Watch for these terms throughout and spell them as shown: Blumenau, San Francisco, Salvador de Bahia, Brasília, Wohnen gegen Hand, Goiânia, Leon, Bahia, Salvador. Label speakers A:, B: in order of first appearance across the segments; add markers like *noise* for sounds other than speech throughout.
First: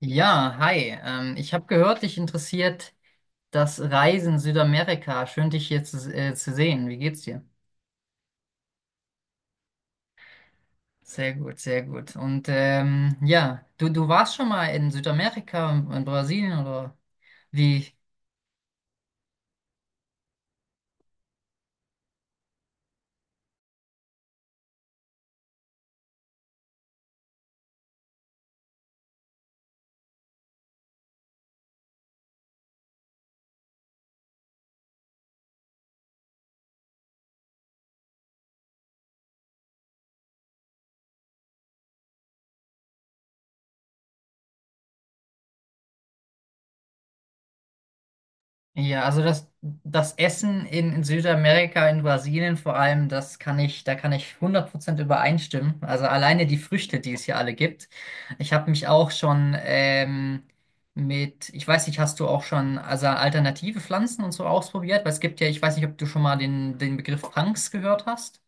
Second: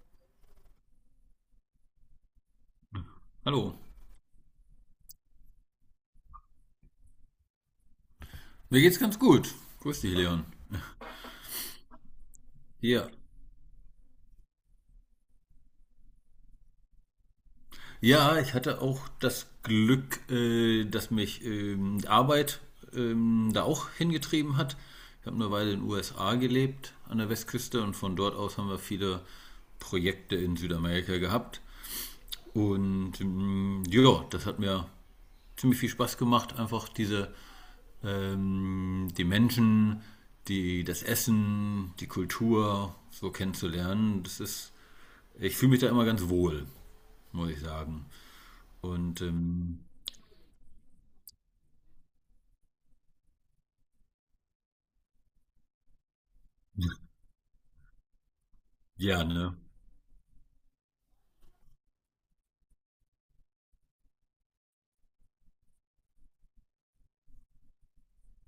A: Ja, hi. Ich habe gehört, dich interessiert
B: Hallo.
A: das Reisen Südamerika. Schön, dich hier zu sehen. Wie geht's dir?
B: Mir geht's ganz gut. Grüß dich, Leon.
A: Sehr gut, sehr gut. Und
B: Ja.
A: ja, du warst schon mal in Südamerika, in Brasilien oder wie?
B: Ja, ich hatte auch das Glück, dass mich Arbeit da auch hingetrieben hat. Ich habe eine Weile in den USA gelebt, an der Westküste, und von dort aus haben wir viele Projekte in Südamerika gehabt. Und ja, das hat mir ziemlich viel Spaß gemacht, einfach die Menschen, das Essen, die Kultur so kennenzulernen. Das ist. Ich fühle mich da immer ganz wohl, muss ich sagen.
A: Ja,
B: Und
A: also das, das Essen in Südamerika, in Brasilien vor allem, da kann ich 100% übereinstimmen. Also alleine die Früchte, die es hier alle gibt. Ich habe mich auch
B: ja, ne?
A: schon mit, ich weiß nicht, hast du auch schon also alternative Pflanzen und so ausprobiert? Weil es gibt ja, ich weiß nicht, ob du schon mal den Begriff Punks gehört hast.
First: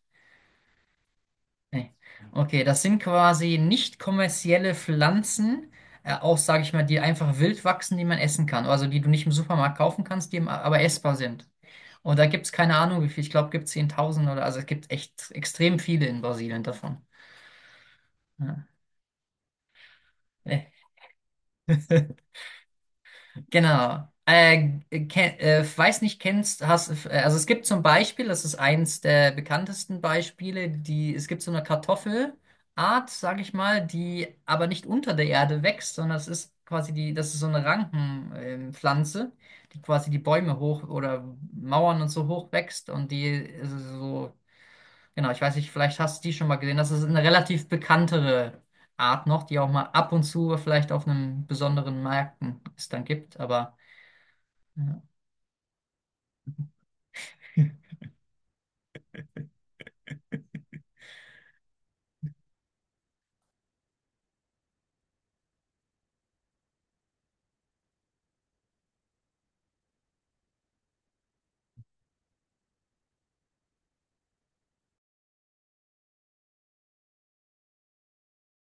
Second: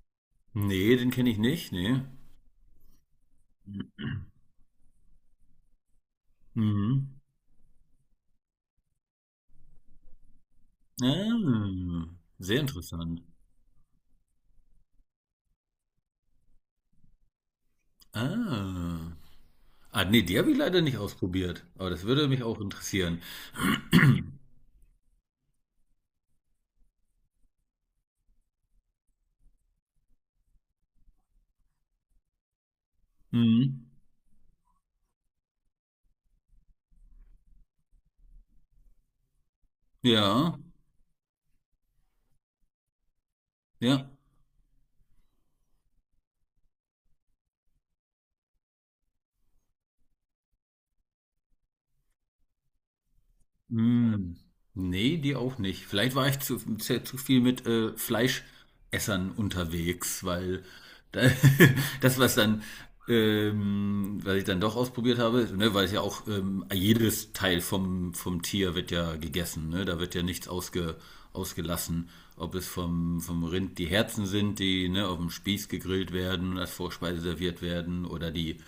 B: Nee, den kenne ich nicht,
A: Nee.
B: nee.
A: Okay, das sind quasi nicht kommerzielle Pflanzen, auch sage ich mal, die
B: Mhm.
A: einfach wild wachsen, die man essen kann. Also die du nicht im Supermarkt kaufen kannst, die aber essbar sind.
B: Ah,
A: Und da gibt es
B: sehr
A: keine Ahnung, wie
B: interessant.
A: viel. Ich glaube, gibt es 10.000 oder also es gibt echt extrem viele in Brasilien davon. Ja.
B: Ah. Ah, nee, die habe ich
A: Nee.
B: leider nicht ausprobiert. Aber das würde
A: *laughs*
B: mich auch interessieren.
A: Genau. Weiß nicht, also es gibt zum Beispiel, das ist eins der bekanntesten Beispiele, es gibt so eine Kartoffelart, sage ich mal,
B: Mhm.
A: die aber nicht unter der Erde wächst, sondern es ist quasi das ist so eine Pflanze, die quasi die
B: Ja,
A: Bäume hoch oder Mauern und so hoch wächst und die ist
B: ja.
A: so, genau, ich weiß nicht, vielleicht hast du die schon mal gesehen, das ist eine relativ bekanntere Art noch, die auch mal ab und zu vielleicht auf einem besonderen Märkten es dann gibt, aber
B: Hm,
A: ja.
B: nee, die auch nicht. Vielleicht war ich zu viel mit Fleischessern unterwegs, weil da, *laughs* das, was dann, was ich dann doch ausprobiert habe, ne, weil es ja auch jedes Teil vom Tier wird ja gegessen, ne? Da wird ja nichts ausgelassen. Ob es vom Rind die Herzen sind, die, ne, auf dem Spieß gegrillt werden und als Vorspeise serviert werden, oder die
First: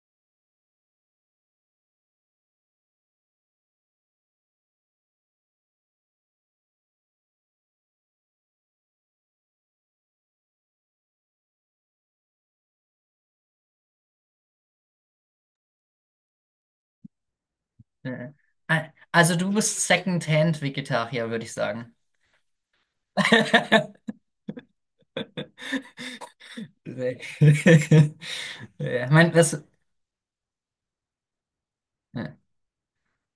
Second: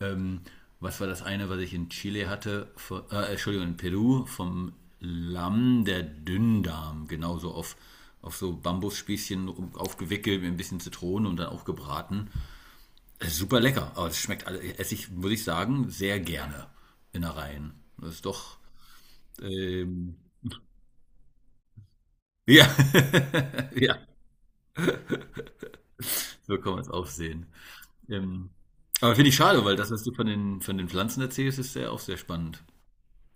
B: ähm, was war das eine, was ich in Chile hatte? Von, Entschuldigung, in Peru vom Lamm der Dünndarm. Genauso auf so Bambusspießchen aufgewickelt mit ein bisschen Zitrone und dann auch gebraten. Super lecker, aber esse ich, muss ich sagen, sehr gerne Innereien. Das ist
A: Ja.
B: doch.
A: Ah, also du bist
B: ähm,
A: Second-Hand-Vegetarier, würde ich sagen.
B: ja, *laughs* ja,
A: *laughs*
B: so kann man es auch
A: Nee.
B: sehen.
A: *laughs*
B: Ähm,
A: Ja, ich
B: aber finde
A: mein,
B: ich
A: das,
B: schade, weil das, was du von von den Pflanzen erzählst, ist sehr, auch sehr
A: ja.
B: spannend.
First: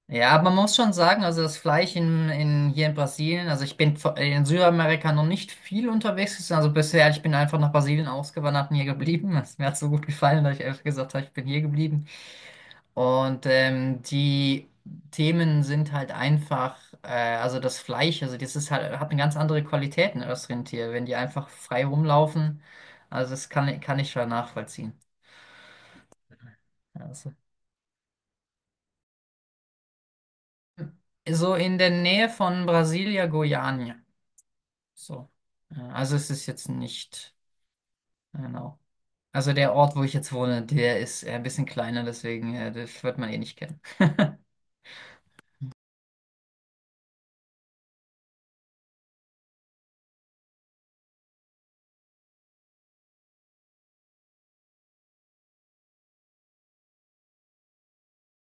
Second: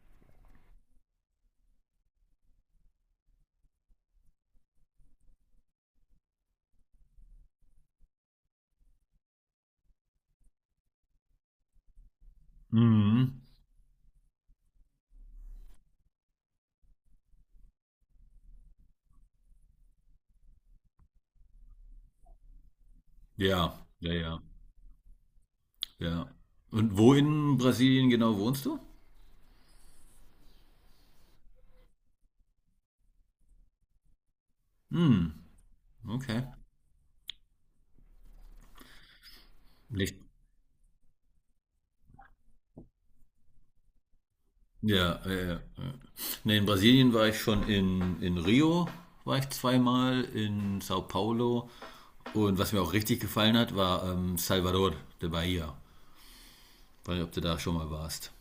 A: Ja, aber man muss schon sagen, also das Fleisch hier in Brasilien, also ich bin in Südamerika noch nicht viel unterwegs gewesen, also bisher, ich bin einfach nach Brasilien ausgewandert und hier geblieben. Es mir hat so gut gefallen, dass ich einfach gesagt habe, ich bin hier geblieben.
B: Mhm.
A: Und die Themen sind halt einfach, äh, also das Fleisch, also das ist halt, hat eine ganz andere Qualität, ein Össrindtier, wenn die einfach frei rumlaufen. Also das
B: Ja,
A: kann ich
B: ja,
A: schon
B: ja.
A: nachvollziehen.
B: Ja. Und wo
A: Also.
B: in Brasilien genau wohnst du?
A: So in der Nähe von Brasilia, Goiânia. So.
B: Hm,
A: Also es ist
B: okay.
A: jetzt nicht, genau. Also der Ort, wo ich
B: Nicht.
A: jetzt wohne, der ist ein bisschen kleiner, deswegen das wird man eh nicht kennen. *laughs*
B: Ja, ja. Nee, in Brasilien war ich schon in Rio, war ich zweimal, in Sao Paulo. Und was mir auch richtig gefallen hat, war Salvador de Bahia. Weiß nicht, ob du da schon mal warst.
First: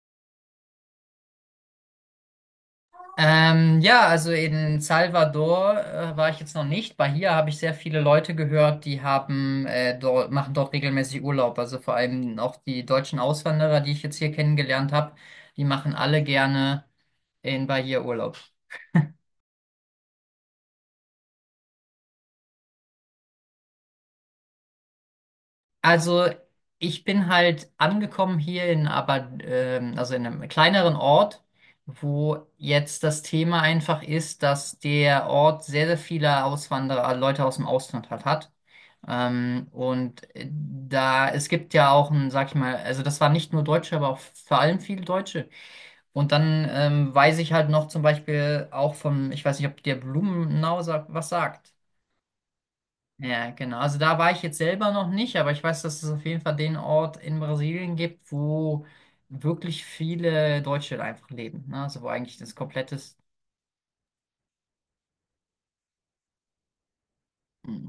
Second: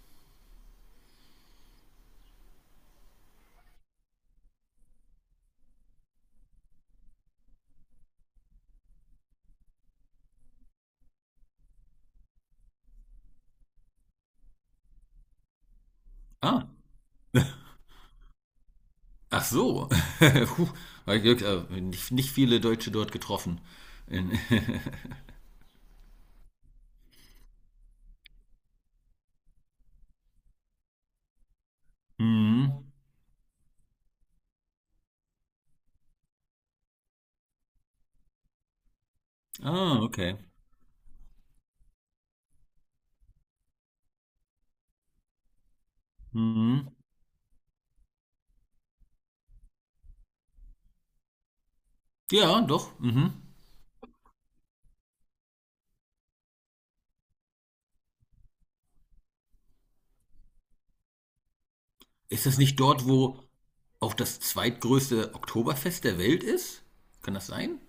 A: Ja, also in Salvador war ich jetzt noch nicht. Bei hier habe ich sehr viele Leute gehört, die haben machen dort regelmäßig Urlaub. Also vor allem auch die deutschen Auswanderer, die ich jetzt hier kennengelernt habe, die machen alle
B: Ah,
A: gerne in Bahia Urlaub.
B: ach so. *laughs* Puh, hab ich Glück, nicht viele Deutsche dort getroffen. In,
A: Also ich bin halt angekommen hier in aber also in einem kleineren Ort,
B: *laughs*
A: wo
B: mhm.
A: jetzt das Thema einfach ist, dass der Ort sehr, sehr viele Auswanderer, Leute aus dem Ausland halt hat.
B: Ah,
A: Und
B: okay.
A: da, es gibt ja auch ein, sag ich mal, also das waren nicht nur Deutsche, aber auch vor allem viele Deutsche. Und dann
B: Mhm.
A: weiß ich halt noch zum Beispiel auch vom, ich weiß nicht, ob der Blumenau sagt, was sagt.
B: Ja, doch. Mhm.
A: Ja, genau. Also da war ich jetzt selber noch nicht, aber ich weiß, dass es auf jeden Fall den Ort in Brasilien gibt, wo wirklich viele Deutsche einfach leben. Ne? Also wo eigentlich
B: Ist
A: das
B: das nicht
A: komplette.
B: dort, wo auch das zweitgrößte Oktoberfest der Welt ist? Kann das sein?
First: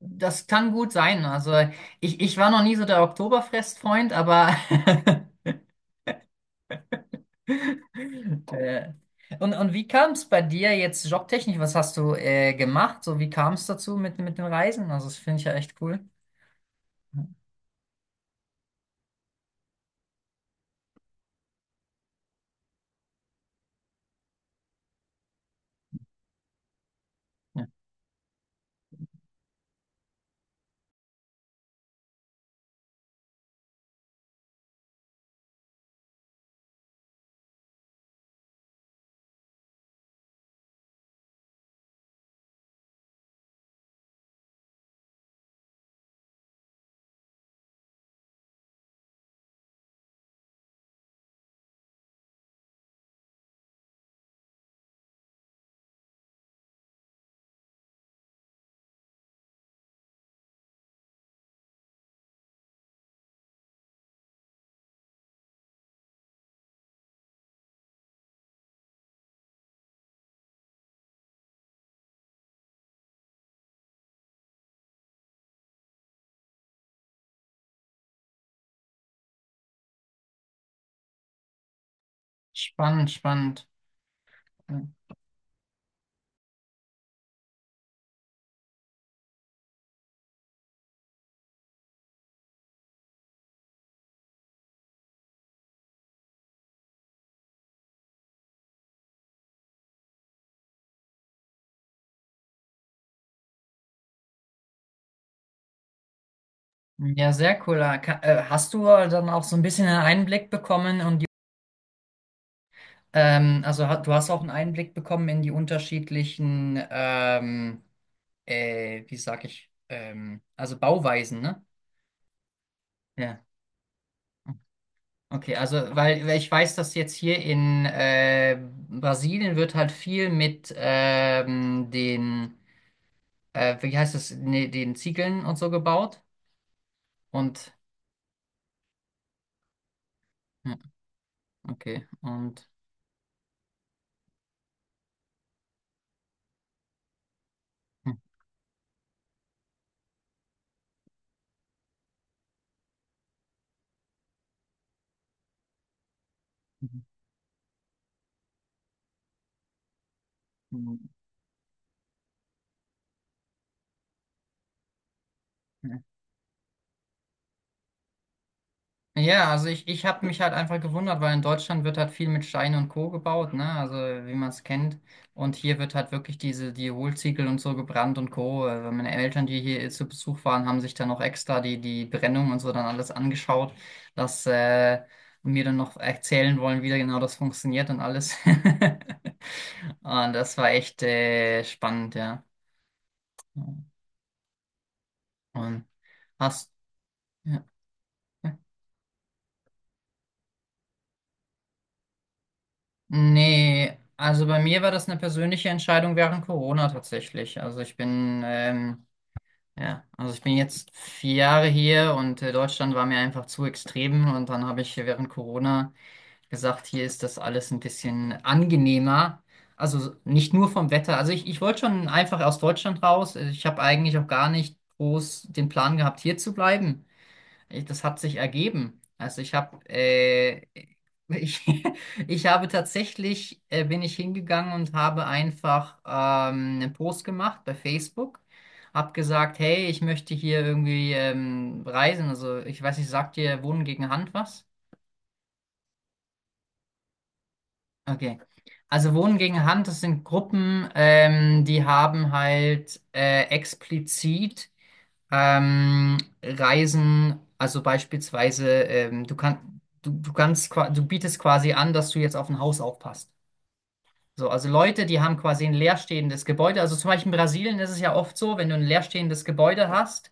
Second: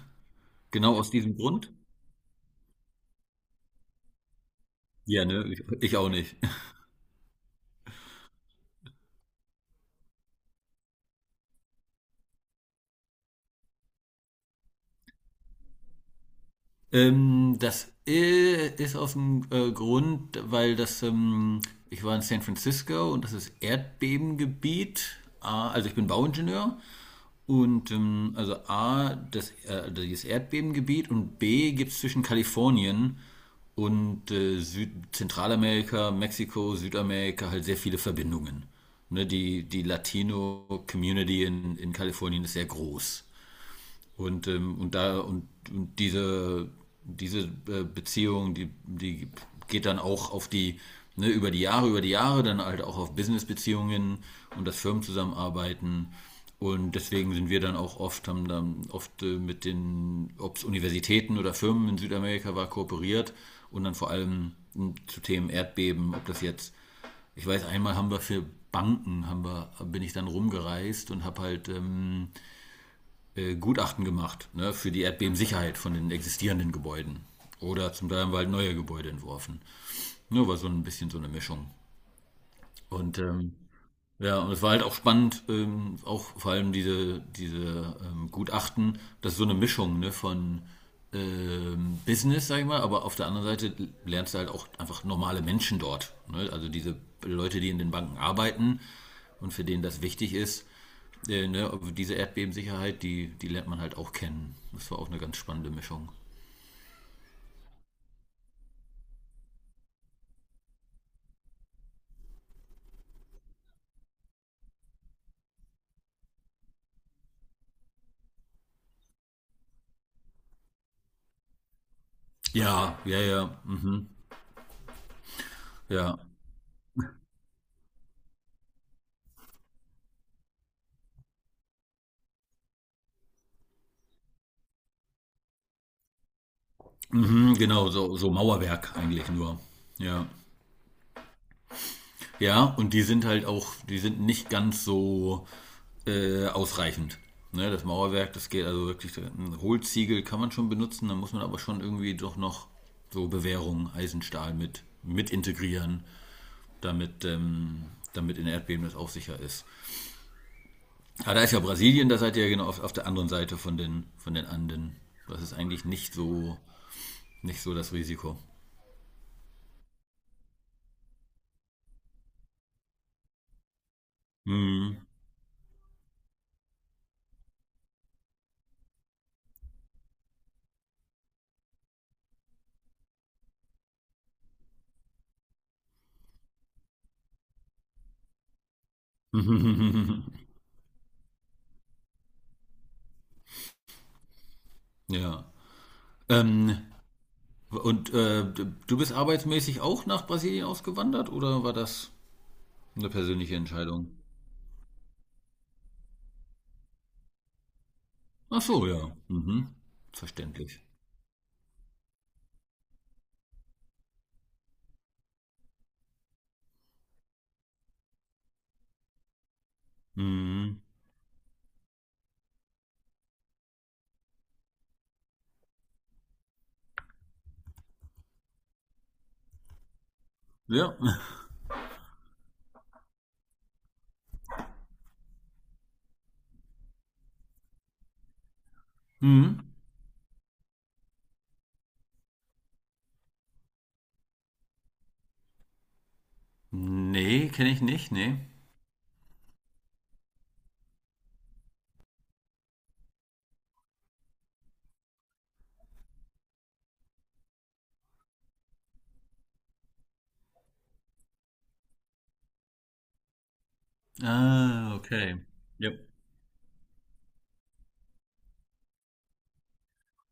A: Das kann gut
B: Genau aus
A: sein.
B: diesem
A: Also
B: Grund?
A: ich war noch nie so der Oktoberfest-Freund, aber.
B: Ja,
A: *laughs*
B: ne, ich auch nicht.
A: äh, und wie kam es bei dir jetzt jobtechnisch? Was hast du gemacht? So, wie kam es dazu mit den Reisen? Also das finde ich ja echt cool.
B: Das ist aus dem Grund, weil das, ich war in San Francisco und das ist Erdbebengebiet. Ah, also ich bin Bauingenieur
A: Ja.
B: und also A, das, also dieses Erdbebengebiet, und B gibt es zwischen Kalifornien und Süd Zentralamerika, Mexiko, Südamerika halt sehr viele Verbindungen. Ne, die Latino-Community in Kalifornien ist sehr groß. Und da und diese, diese Beziehung, die geht dann auch auf die, ne, über die Jahre, dann halt auch auf Business-Beziehungen und das Firmenzusammenarbeiten. Und deswegen sind wir dann auch oft, haben dann oft mit den, ob es Universitäten oder Firmen in Südamerika war, kooperiert, und dann vor allem hm, zu Themen Erdbeben, ob das jetzt, ich weiß, einmal haben wir für Banken, haben wir, bin ich dann rumgereist und habe halt Gutachten gemacht, ne, für die Erdbebensicherheit von den existierenden Gebäuden. Oder zum Teil haben wir halt neue Gebäude entworfen. Nur war so ein bisschen so eine Mischung.
A: Spannend,
B: Und
A: spannend.
B: ja, und es war halt auch spannend, auch vor allem diese, diese Gutachten, das ist so eine Mischung, ne, von Business, sag ich mal, aber auf der anderen Seite lernst du halt auch einfach normale Menschen dort. Ne? Also diese Leute, die in den Banken arbeiten und für denen das wichtig ist, ne, aber diese Erdbebensicherheit, die lernt man halt auch kennen. Das war auch eine ganz spannende Mischung.
A: Ja, sehr cool. Hast du dann auch so ein bisschen einen Einblick bekommen und die, also du hast auch einen Einblick bekommen in die unterschiedlichen, wie sag ich, also Bauweisen, ne?
B: Ja, ja,
A: Ja.
B: ja. Mhm,
A: Okay, also
B: ja.
A: weil ich weiß, dass jetzt hier in Brasilien wird halt viel mit den, wie heißt es, nee, den Ziegeln und so gebaut.
B: Mhm,
A: Und
B: genau, so, so Mauerwerk eigentlich nur. Ja.
A: ja, okay,
B: Ja,
A: und
B: und die sind halt auch, die sind nicht ganz so ausreichend. Ne, das
A: hm,
B: Mauerwerk, das geht also wirklich, ein Hohlziegel kann man schon benutzen, dann muss man aber schon irgendwie doch noch so Bewährung, Eisenstahl mit integrieren,
A: hm,
B: damit, damit in Erdbeben das auch sicher ist. Aber da ist ja Brasilien, da seid ihr ja genau auf der anderen Seite von von den Anden. Das ist eigentlich
A: hm.
B: nicht so, nicht so das Risiko.
A: Ja, also ich habe mich halt einfach gewundert, weil in Deutschland wird halt viel mit Stein und Co. gebaut, ne? Also wie man es kennt. Und hier wird halt wirklich die Hohlziegel und so gebrannt und Co. Meine Eltern, die hier zu Besuch waren, haben sich dann noch extra die Brennung und so dann alles angeschaut, dass und mir dann noch erzählen wollen, wie da genau das funktioniert und alles. *laughs*
B: *laughs*
A: Und das war echt spannend, ja.
B: ja.
A: Und hast,
B: Ähm,
A: ja.
B: und du bist arbeitsmäßig auch nach Brasilien ausgewandert oder war das eine persönliche
A: Nee,
B: Entscheidung?
A: also bei mir war das eine persönliche Entscheidung während Corona tatsächlich. Also ich bin,
B: Ach so,
A: ähm,
B: ja. Mhm.
A: ja, also ich bin
B: Verständlich.
A: jetzt 4 Jahre hier und Deutschland war mir einfach zu extrem und dann habe ich während Corona gesagt, hier ist das alles ein bisschen angenehmer. Also nicht nur
B: Mhm.
A: vom Wetter. Also ich wollte schon einfach aus Deutschland raus. Ich habe eigentlich auch gar nicht groß den Plan gehabt, hier zu bleiben. Das hat sich ergeben. Also ich habe
B: Ja. *laughs*
A: *laughs* ich, ich habe tatsächlich bin ich hingegangen und habe einfach einen Post gemacht bei Facebook. Hab gesagt,
B: Mhm.
A: hey, ich möchte hier irgendwie reisen. Also ich weiß nicht, sagt dir Wohnen gegen Hand was?
B: Nee, kenne ich nicht, nee.
A: Okay. Also Wohnen gegen Hand, das sind Gruppen, die haben halt explizit Ähm, Reisen, also beispielsweise, du kannst, du kannst, qua- du bietest quasi an, dass du jetzt auf ein Haus aufpasst. So, also
B: Ah,
A: Leute, die
B: okay.
A: haben quasi ein
B: Ja.
A: leerstehendes Gebäude. Also zum Beispiel in Brasilien ist es ja oft so, wenn du ein leerstehendes Gebäude hast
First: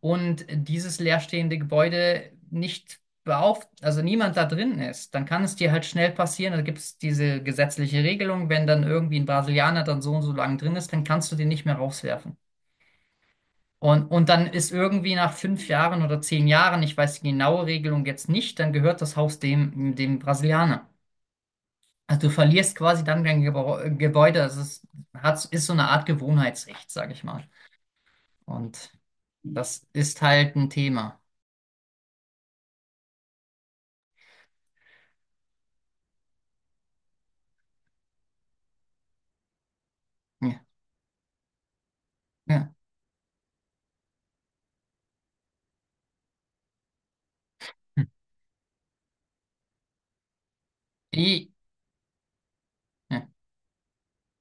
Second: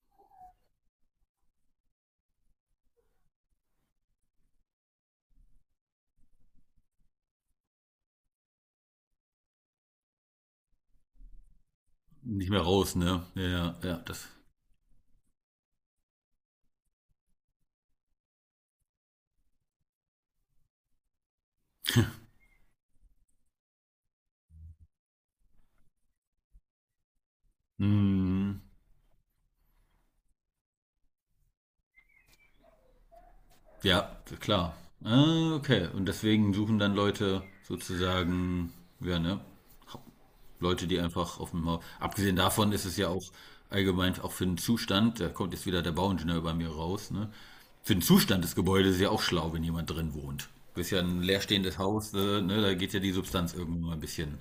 A: und dieses leerstehende Gebäude nicht beauf, also niemand da drin ist, dann kann es dir halt schnell passieren. Da gibt es diese gesetzliche Regelung, wenn dann irgendwie ein Brasilianer dann so und so lang drin ist, dann kannst du den nicht mehr rauswerfen.
B: Nicht mehr raus, ne? Ja, ja, ja,
A: Und,
B: das.
A: und dann ist irgendwie nach 5 Jahren oder 10 Jahren, ich weiß die genaue Regelung jetzt nicht, dann gehört das Haus dem Brasilianer. Also du verlierst quasi dann dein Gebäude. Das ist so eine Art Gewohnheitsrecht, sage ich mal.
B: Mhm.
A: Und das ist halt ein Thema.
B: Ja, klar. Ah, okay. Und deswegen suchen dann Leute sozusagen, ja, ne?
A: Ja,
B: Leute, die einfach auf dem Haus. Abgesehen davon
A: ja.
B: ist es ja auch allgemein auch für den Zustand, da kommt jetzt wieder der Bauingenieur bei mir raus, ne? Für den
A: Hm.
B: Zustand des Gebäudes ist ja auch schlau, wenn jemand drin wohnt. Ist ja ein
A: I,
B: leerstehendes Haus, ne? Da geht ja die
A: ja.
B: Substanz irgendwann mal ein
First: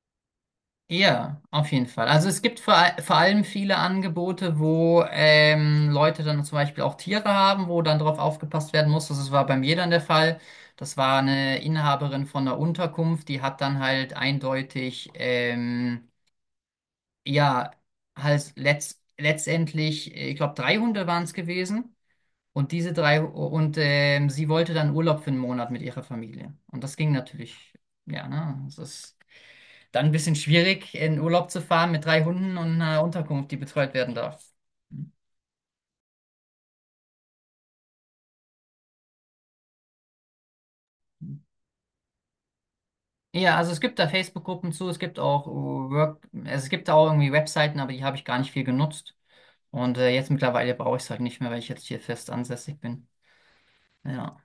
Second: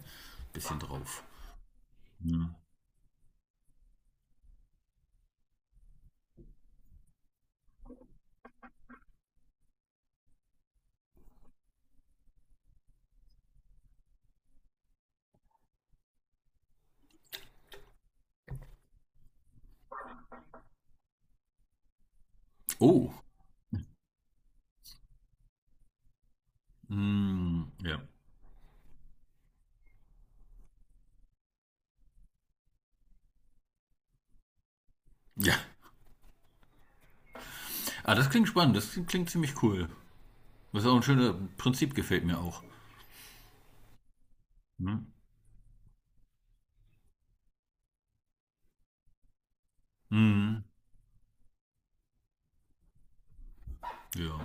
B: bisschen drauf.
A: Ja, auf jeden Fall. Also es gibt vor allem viele Angebote, wo Leute dann zum Beispiel auch Tiere haben, wo dann drauf aufgepasst werden muss. Das war bei mir dann der Fall. Das war eine Inhaberin von einer Unterkunft, die hat dann halt eindeutig, ja, halt letztendlich, ich glaube, drei Hunde waren es gewesen. Und diese
B: Oh.
A: drei, und sie wollte dann Urlaub für einen Monat mit ihrer Familie. Und das ging
B: Mm,
A: natürlich,
B: ja.
A: ja, ne? Das ist. Dann ein bisschen schwierig, in Urlaub zu fahren mit drei Hunden und einer Unterkunft, die betreut werden darf.
B: Ja. Ah, das klingt spannend, das klingt ziemlich cool. Das ist auch ein schönes Prinzip, gefällt mir auch.
A: Ja, also es gibt da Facebook-Gruppen zu,
B: Hm?
A: es gibt auch Work, also es gibt da auch irgendwie Webseiten, aber die habe ich gar nicht viel genutzt. Und jetzt
B: Mhm.
A: mittlerweile brauche ich es halt nicht mehr, weil ich jetzt hier fest ansässig bin. Ja.
B: Ja.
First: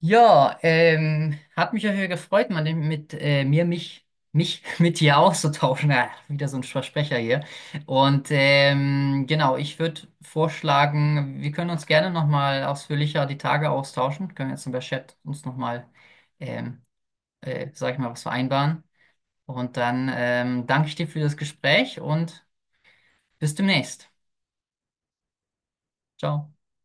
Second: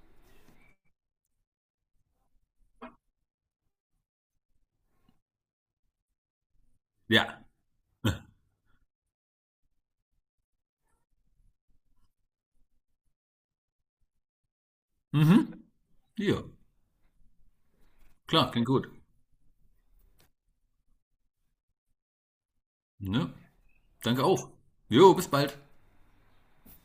A: Ja, hat mich ja hier gefreut, mal mit mir, mich, mich *laughs* mit dir auszutauschen. Ja, wieder so ein Versprecher
B: Ja.
A: hier. Und genau, ich würde vorschlagen, wir können uns gerne nochmal ausführlicher die Tage austauschen. Können jetzt über Chat
B: Mhm.
A: uns nochmal,
B: Ja.
A: ähm, sag ich mal, was
B: Klar, klingt
A: vereinbaren.
B: gut.
A: Und dann danke ich dir für das Gespräch und
B: Ne?
A: bis demnächst.
B: Danke auch. Jo, bis bald.
A: Ciao.